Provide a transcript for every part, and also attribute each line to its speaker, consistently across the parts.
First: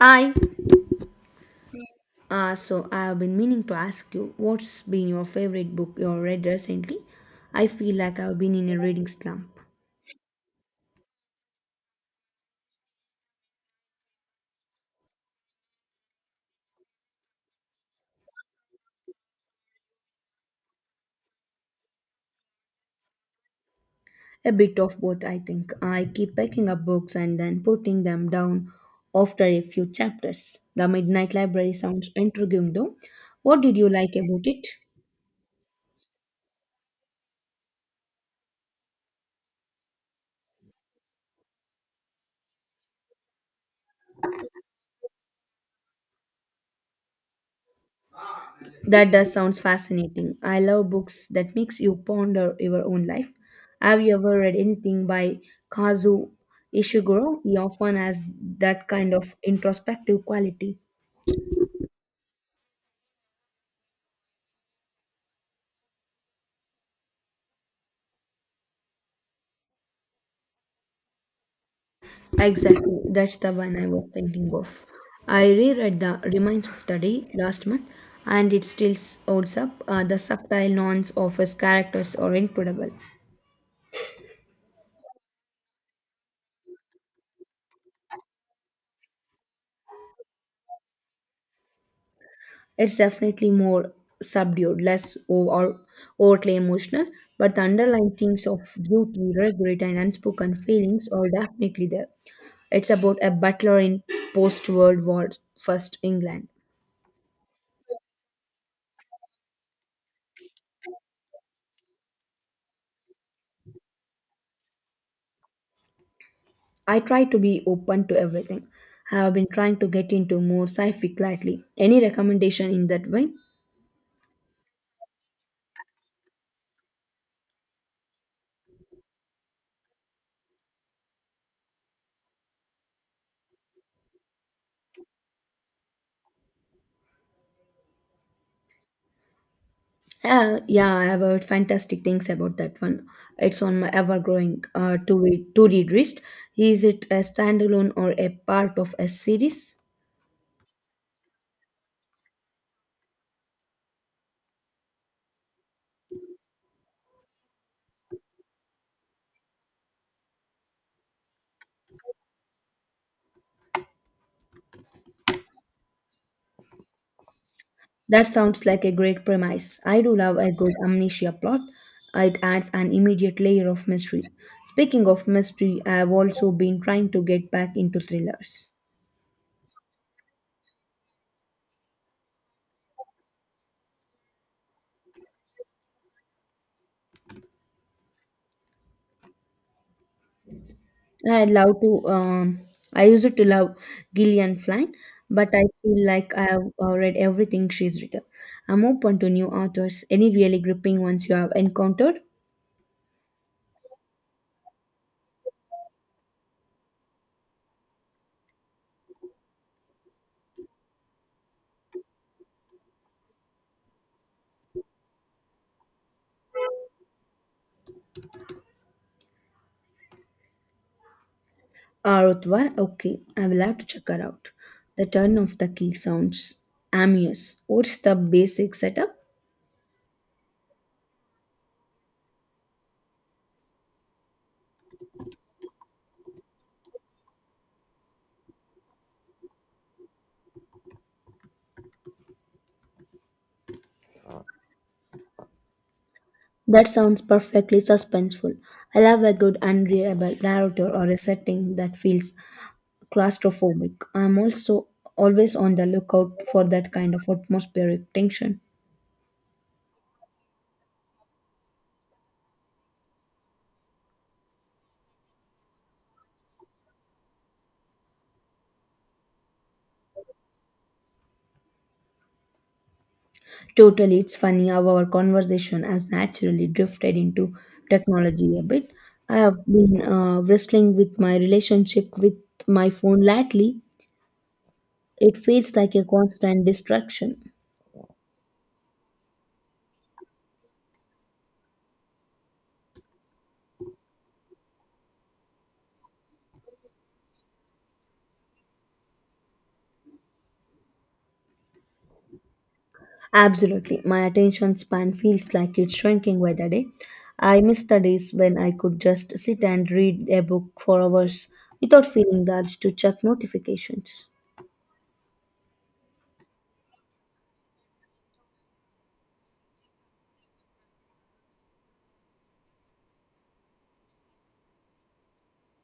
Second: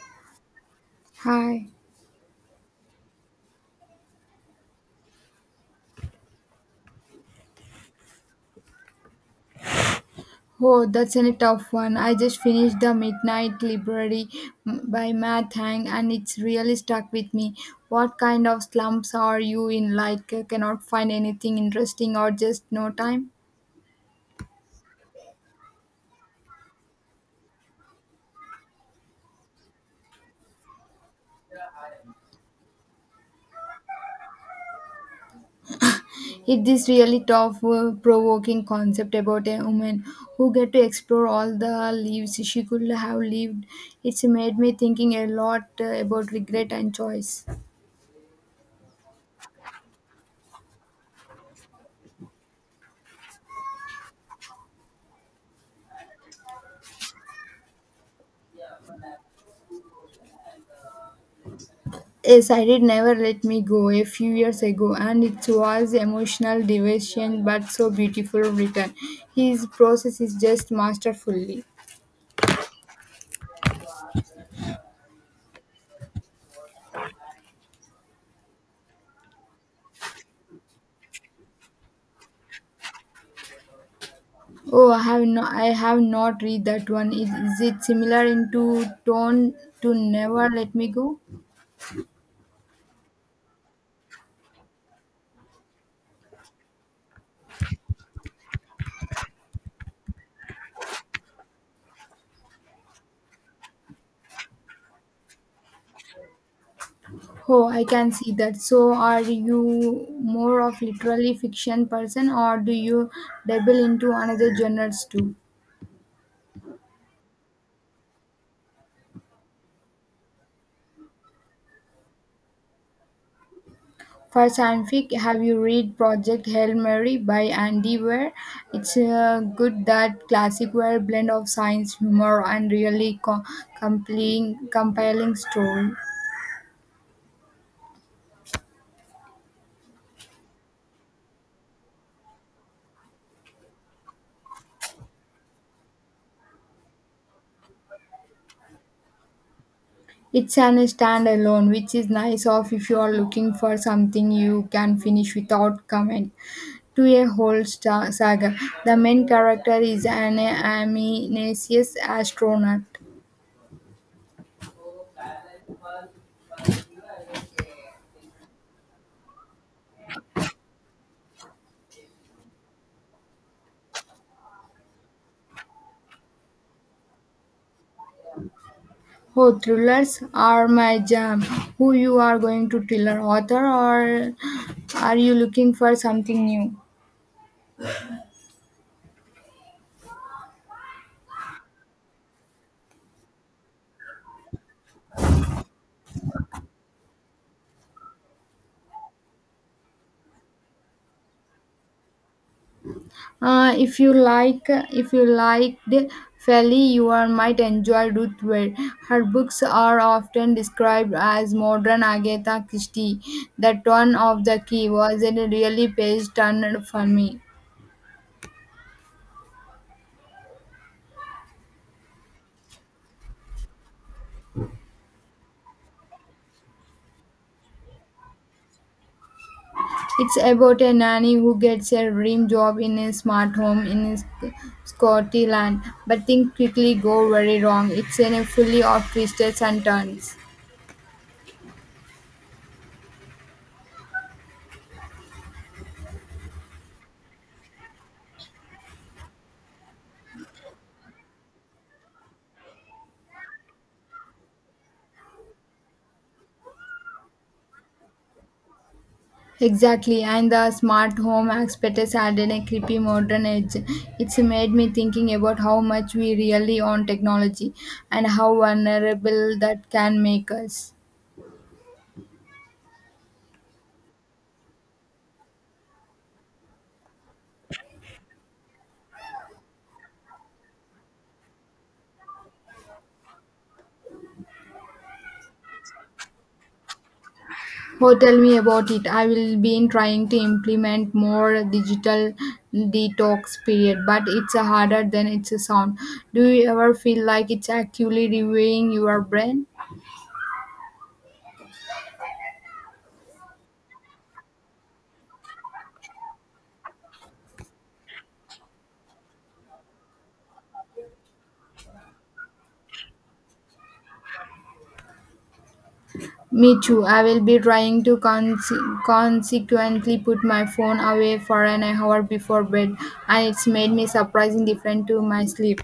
Speaker 1: I
Speaker 2: Hi.
Speaker 1: So I have been meaning to ask you what's been your favorite book you read recently? I feel like I've been in a reading slump.
Speaker 2: Oh, that's a tough one. I just finished The Midnight Library mm, by Matt Hang and it's really stuck with me. What kind of slumps are you in? Like, cannot find anything interesting or just no time?
Speaker 1: A bit of both, I think. I keep picking up books and then putting them down after a few chapters. The Midnight Library sounds intriguing though. What did you like about it?
Speaker 2: It's this really tough, provoking concept about a woman who get to explore all the lives she could have lived. It's made me thinking a lot about regret and choice.
Speaker 1: That does sounds fascinating. I love books that makes you ponder your own life. Have you ever read anything by Kazu Ishiguro? He often has that kind of introspective quality.
Speaker 2: Yes, I did Never Let Me Go a few years ago, and it was emotional devastation but so beautiful written. His process is just masterfully.
Speaker 1: Exactly, that's the one I was thinking of. I reread The Remains of the Day last month, and it still holds up. The subtle nuance of his characters are incredible.
Speaker 2: Oh, I have no, I have not read that one. Is it similar in to tone to Never Let Me Go?
Speaker 1: It's definitely more subdued, less or overtly emotional, but the underlying themes of duty, regret, and unspoken feelings are definitely there. It's about a butler in post World War First England.
Speaker 2: Oh, I can see that. So, are you more of literally fiction person, or do you dabble into another genres too?
Speaker 1: I try to be open to everything. I have been trying to get into more sci-fi lately. Any recommendation in that vein?
Speaker 2: For fanfic, have you read Project Hail Mary by Andy Weir? It's good that classic Weir blend of science, humor, and really compelling story.
Speaker 1: Yeah, I have heard fantastic things about that one. It's on my ever-growing to-read list. Is it a standalone or a part of a series?
Speaker 2: It's an standalone, which is nice off if you are looking for something you can finish without comment to a whole star saga. The main character is an ambitious astronaut.
Speaker 1: That sounds like a great premise. I do love a good amnesia plot. It adds an immediate layer of mystery. Speaking of mystery, I have also been trying to get back into thrillers.
Speaker 2: Oh, thrillers are my jam. Who you are going to thriller author or are you looking for something new?
Speaker 1: I love to. I used to love Gillian Flynn, but I feel like I have read everything she's written. I'm open to new authors. Any really gripping ones you have encountered?
Speaker 2: If you liked Feli, you are, might enjoy Ruth Ware. Her books are often described as modern Agatha Christie. That one of the key was a really page turner for me.
Speaker 1: Arutwar, okay, I will have to check her out. The Turn of the Key sounds amuse. What's the basic setup?
Speaker 2: It's about a nanny who gets a dream job in a smart home in Scotland, but things quickly go very wrong. It's in a fully of twists and turns.
Speaker 1: That sounds perfectly suspenseful. I love a good, unreliable narrator or a setting that feels claustrophobic. I'm also always on the lookout for that kind of atmospheric tension.
Speaker 2: Exactly, and the smart home aspect is added a creepy modern edge. It's made me thinking about how much we really own technology and how vulnerable that can make us.
Speaker 1: Totally, it's funny how our conversation has naturally drifted into technology a bit. I have been wrestling with my relationship with my phone lately. It feels like a constant distraction.
Speaker 2: Oh, tell me about it. I will be trying to implement more digital detox period, but it's harder than it sounds. Do you ever feel like it's actually reviewing your brain?
Speaker 1: Absolutely. My attention span feels like it's shrinking by the day. I miss the days when I could just sit and read a book for hours without feeling the urge to check notifications.
Speaker 2: Me too. I will be trying to consequently put my phone away for an hour before bed, and it's made me surprising different to my sleep.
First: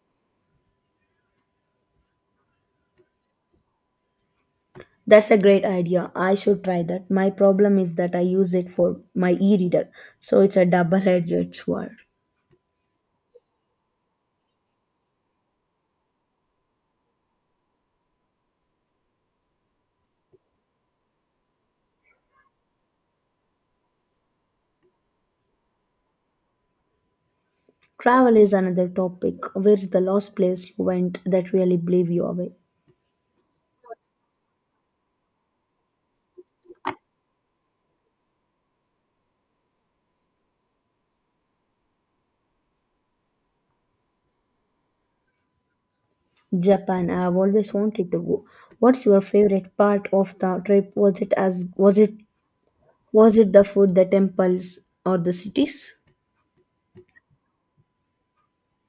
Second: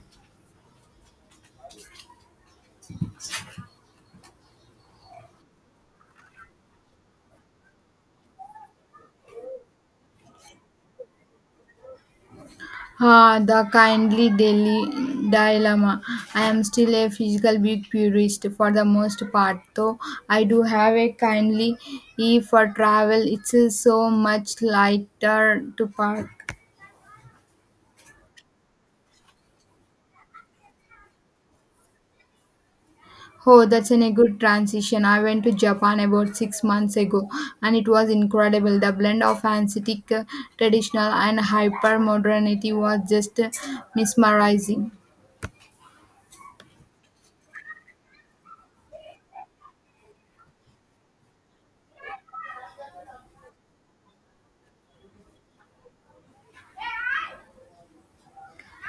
Speaker 1: That's a great idea. I should try that. My problem is that I use it for my e reader, so it's a double edged sword.
Speaker 2: Ah, the kindly daily dilemma. I am still a physical book purist for the most part, though I do have a kindly e for travel. It's so much lighter to park.
Speaker 1: Travel is another topic. Where's the last place you went that really blew you away?
Speaker 2: Oh, that's in a good transition. I went to Japan about 6 months ago, and it was incredible. The blend of antique, traditional, and hyper modernity was just mesmerizing.
Speaker 1: Japan. I've always wanted to go. What's your favorite part of the trip? Was it as was it Was it the food, the temples, or the cities?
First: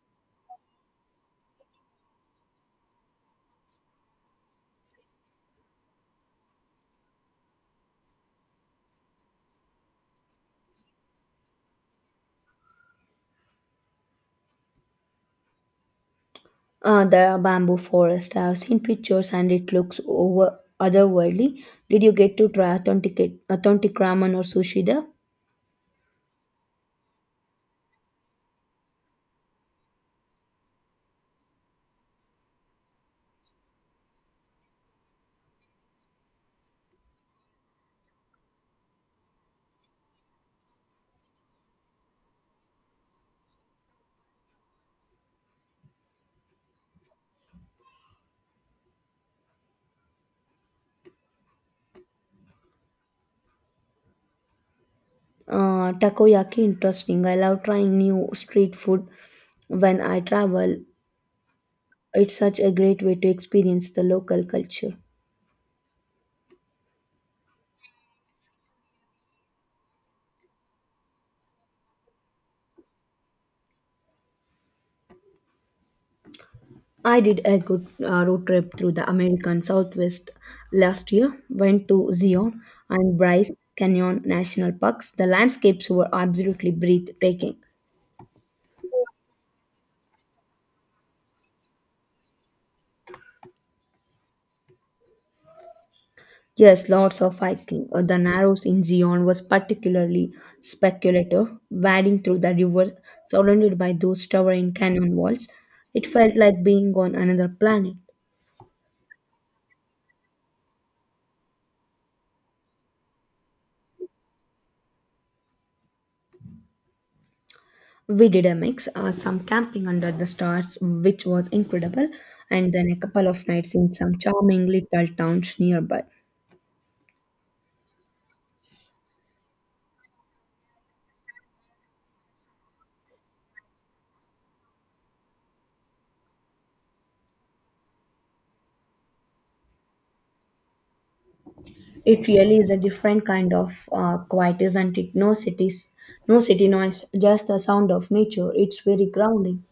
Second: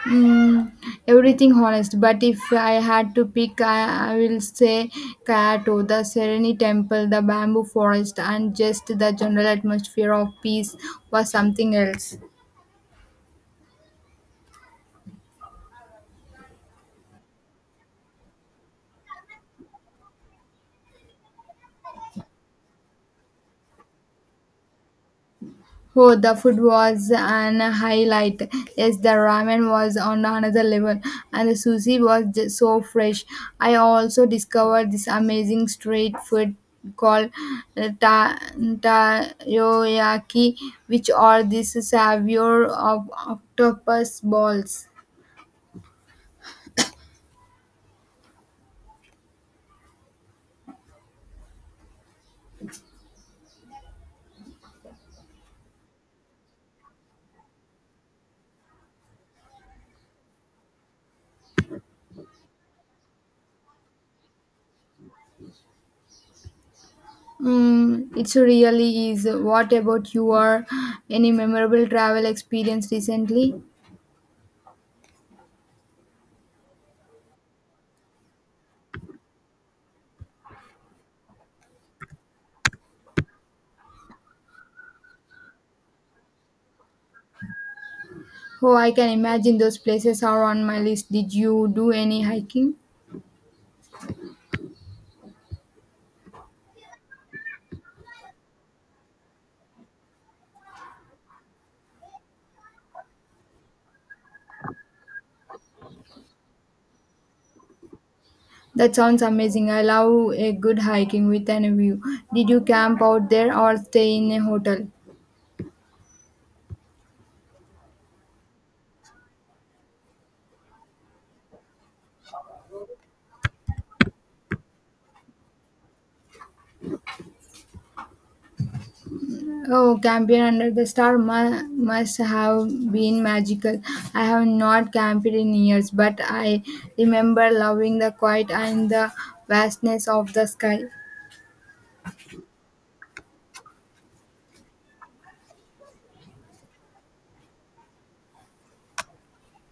Speaker 2: Mm, everything honest, but if I had to pick, I will say Kyoto, the Serene Temple, the bamboo forest, and just the general atmosphere of peace was something else.
Speaker 1: The bamboo forest. I have seen pictures and it looks over otherworldly. Did you get to try authentic ramen or sushi there?
Speaker 2: Oh, the food was an highlight. Yes, the ramen was on another level, and the sushi was just so fresh. I also discovered this amazing street food called takoyaki, which are this savior of octopus balls.
Speaker 1: Takoyaki, interesting. I love trying new street food when I travel. It's such a great way to experience the local culture.
Speaker 2: Mm, it really is. What about your any memorable travel experience recently?
Speaker 1: I did a good road trip through the American Southwest last year. Went to Zion and Bryce Canyon National Parks. The landscapes were absolutely breathtaking.
Speaker 2: Oh, I can imagine those places are on my list. Did you do any hiking?
Speaker 1: Yes, lots of hiking. The narrows in Zion was particularly speculative, wading through the river surrounded by those towering canyon walls. It felt like being on another planet.
Speaker 2: That sounds amazing. I love a good hiking with an view. Did you camp out there or stay in a hotel?
Speaker 1: We did a mix, some camping under the stars, which was incredible, and then a couple of nights in some charming little towns nearby.
Speaker 2: Oh, camping under the star must have been magical. I have not camped in years, but I remember loving the quiet and the vastness of the sky.
Speaker 1: It really is a different kind of quiet, isn't it? No cities, no city noise, just the sound of nature. It's very grounding.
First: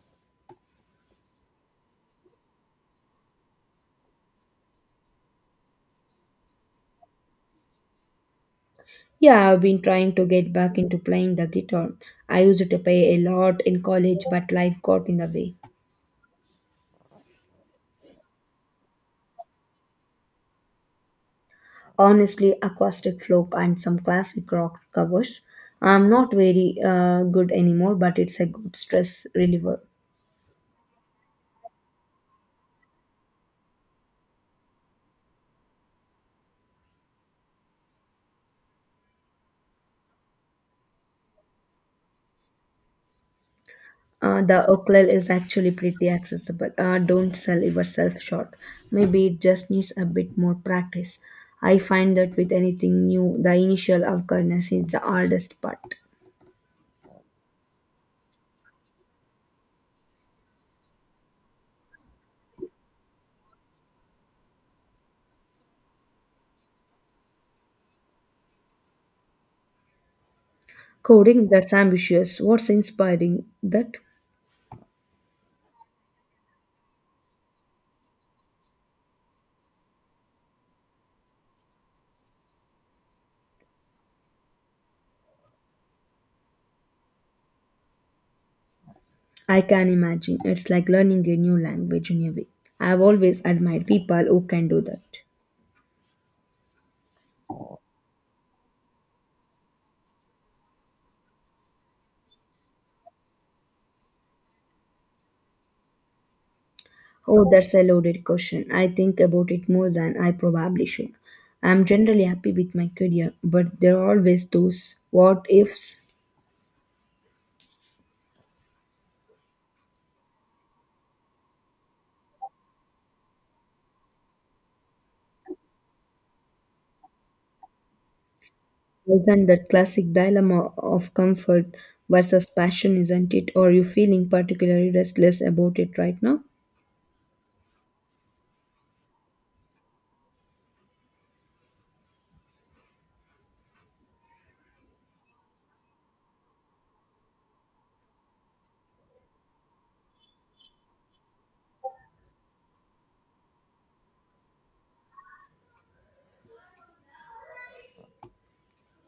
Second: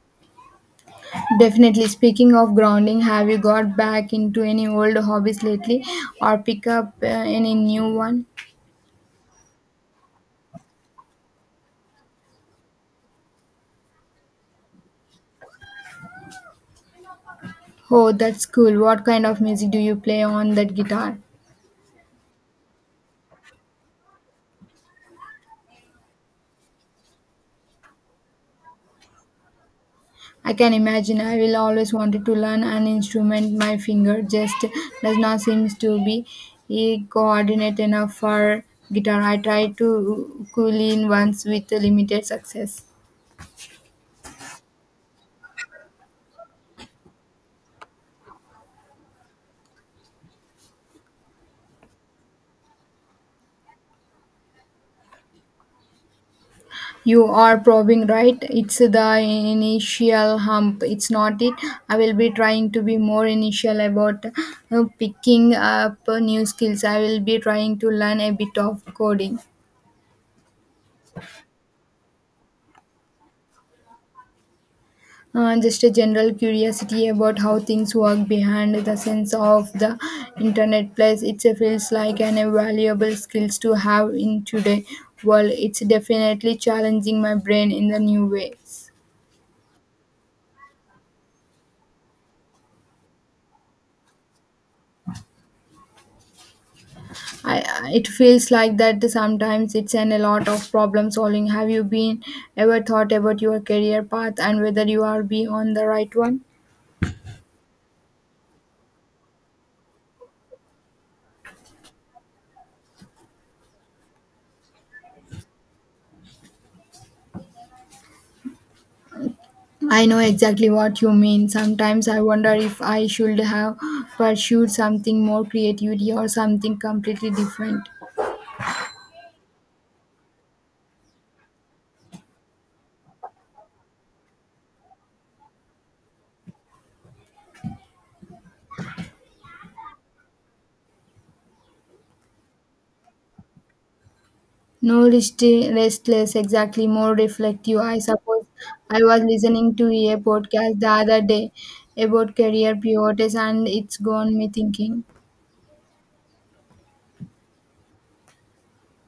Speaker 2: Definitely. Speaking of grounding, have you got back into any old hobbies lately or pick up any new one?
Speaker 1: Yeah, I've been trying to get back into playing the guitar. I used to play a lot in college, but life got in the way.
Speaker 2: Oh, that's cool. What kind of music do you play on that guitar?
Speaker 1: Honestly, acoustic folk and some classic rock covers. I'm not very good anymore, but it's a good stress reliever.
Speaker 2: I can imagine I will always wanted to learn an instrument. My finger just does not seem to be coordinate enough for guitar. I tried to cool in once with limited success.
Speaker 1: Uh, the ukulele is actually pretty accessible. Uh, don't sell yourself short. Maybe it just needs a bit more practice. I find that with anything new, the initial awkwardness is the hardest part.
Speaker 2: You are probing right. It's the initial hump. It's not it. I will be trying to be more initial about picking up new skills. I will be trying to learn a bit of coding.
Speaker 1: Coding, that's ambitious. What's inspiring that?
Speaker 2: Just a general curiosity about how things work behind the sense of the internet place. It feels like an invaluable skills to have in today world. It's definitely challenging my brain in the new ways.
Speaker 1: I can imagine it's like learning a new language in a way. I've always admired people who can do that.
Speaker 2: It feels like that sometimes. It's an a lot of problem solving. Have you been ever thought about your career path and whether you are be on the right one?
Speaker 1: Oh, that's a loaded question. I think about it more than I probably should. I'm generally happy with my career, but there are always those what ifs.
Speaker 2: I know exactly what you mean. Sometimes I wonder if I should have pursued something more creativity or something completely different.
Speaker 1: Isn't that classic dilemma of comfort versus passion, isn't it? Or are you feeling particularly restless about it right now?
Speaker 2: No restless, exactly more reflective. I suppose I was listening to a podcast the other day about career pivots and it's gone me thinking.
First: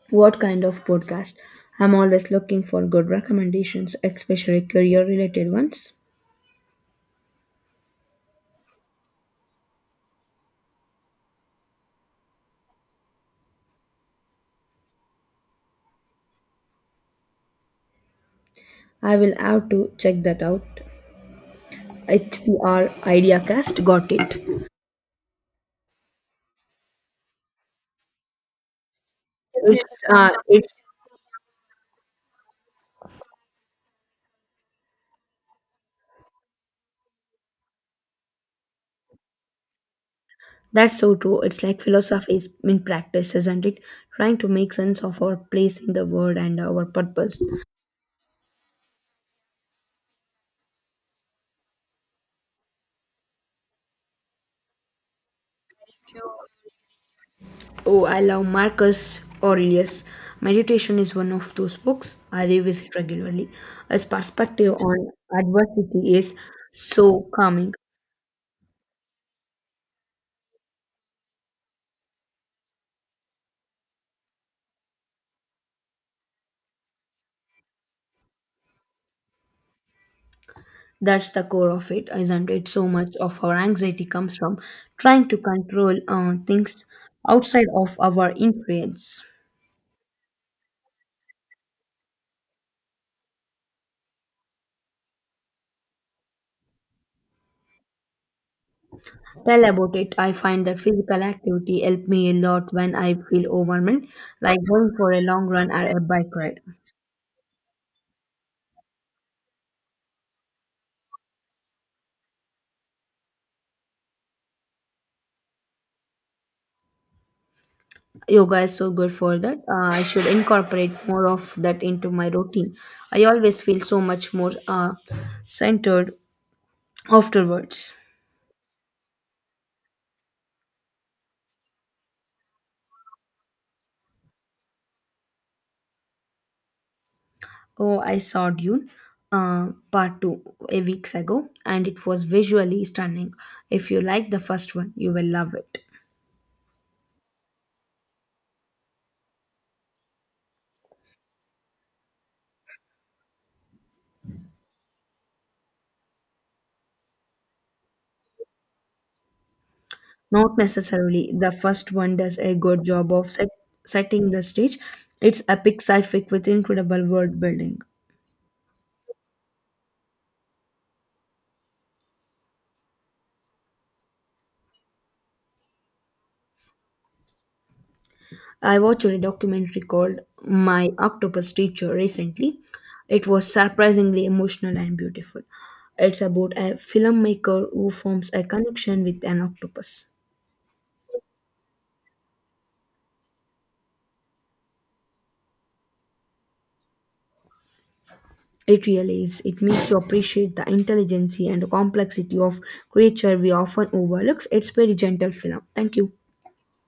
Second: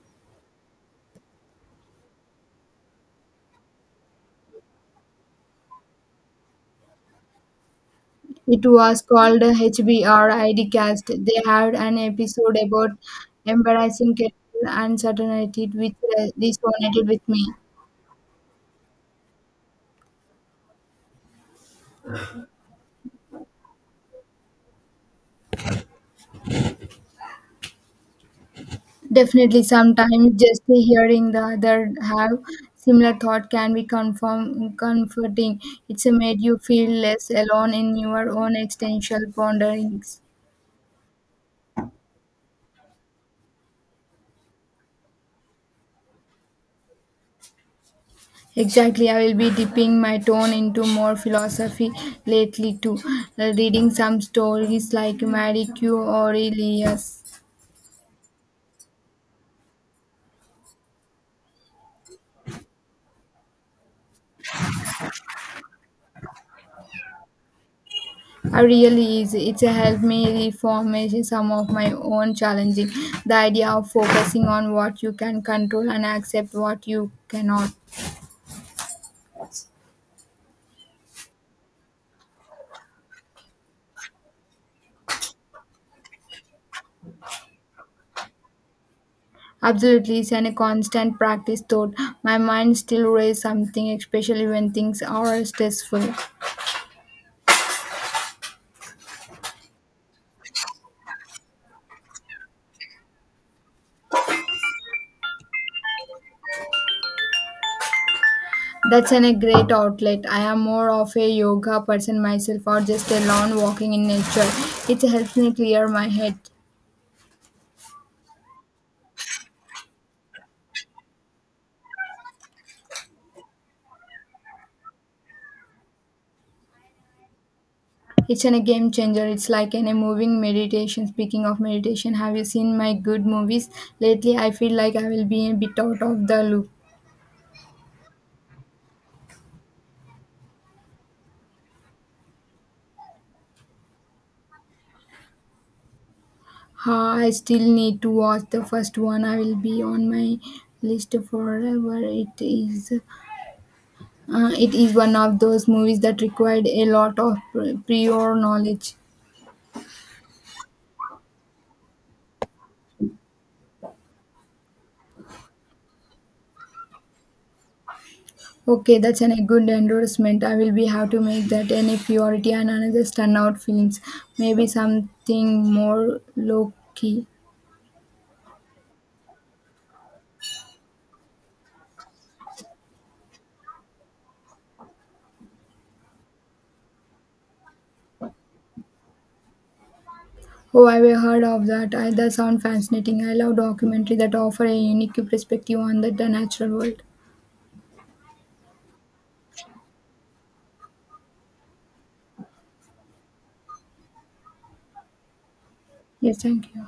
Speaker 1: What kind of podcast? I'm always looking for good recommendations, especially career related ones.
Speaker 2: It was called HBR ID Cast. They had an episode about embarrassing career uncertainty which resonated with me.
Speaker 1: I will have to check that out. HPR IdeaCast got it.
Speaker 2: Definitely,
Speaker 1: It's
Speaker 2: sometimes just
Speaker 1: it's.
Speaker 2: hearing the other have similar thought can be comforting. It's made you feel less alone in your own existential ponderings.
Speaker 1: That's so true. It's like philosophy is in practice, isn't it? Trying to make sense of our place in the world and our purpose.
Speaker 2: Exactly, I will be dipping my tone into more philosophy lately too, reading some stories like Marie Q. Aurelius.
Speaker 1: Oh, I love Marcus Aurelius. Meditation is one of those books I revisit regularly. His perspective on adversity is so calming.
Speaker 2: I really is. It's a helped me reformation some of my own challenging. The idea of focusing on what you can control and accept what you cannot.
Speaker 1: That's the core of it, isn't it? So much of our anxiety comes from trying to control things outside of our influence.
Speaker 2: Absolutely, it's a constant practice thought. My mind still raise something, especially when things are stressful.
Speaker 1: Tell about it. I find that physical activity help me a lot when I feel overwhelmed, like going for a long run or a bike ride.
Speaker 2: That's a great outlet. I am more of a yoga person myself or just a long walking in nature. It helps me clear my head.
Speaker 1: Yoga is so good for that. I should incorporate more of that into my routine. I always feel so much more centered afterwards.
Speaker 2: It's a game changer. It's like a moving meditation. Speaking of meditation, have you seen my good movies? Lately, I feel like I will be a bit out of the loop.
Speaker 1: Oh, I saw Dune part 2 a weeks ago and it was visually stunning. If you like the first one, you will love it.
Speaker 2: Ha, I still need to watch the first one. I will be on my list forever. It is one of those movies that required a lot of prior knowledge.
Speaker 1: Not necessarily. The first one does a good job of setting the stage. It's epic sci-fic with incredible world building.
Speaker 2: Okay, that's a good endorsement. I will be have to make that any priority and another standout films. Maybe something more low key.
Speaker 1: I watched a documentary called My Octopus Teacher recently. It was surprisingly emotional and beautiful. It's about a filmmaker who forms a connection with an octopus.
Speaker 2: Oh, I've heard of that. I, that sounds fascinating. I love documentary that offer a unique perspective on the natural world.
Speaker 1: It really is. It makes you appreciate the intelligence and complexity of creature we often overlook. It's very gentle film. Thank you.
Speaker 2: Yes, thank you.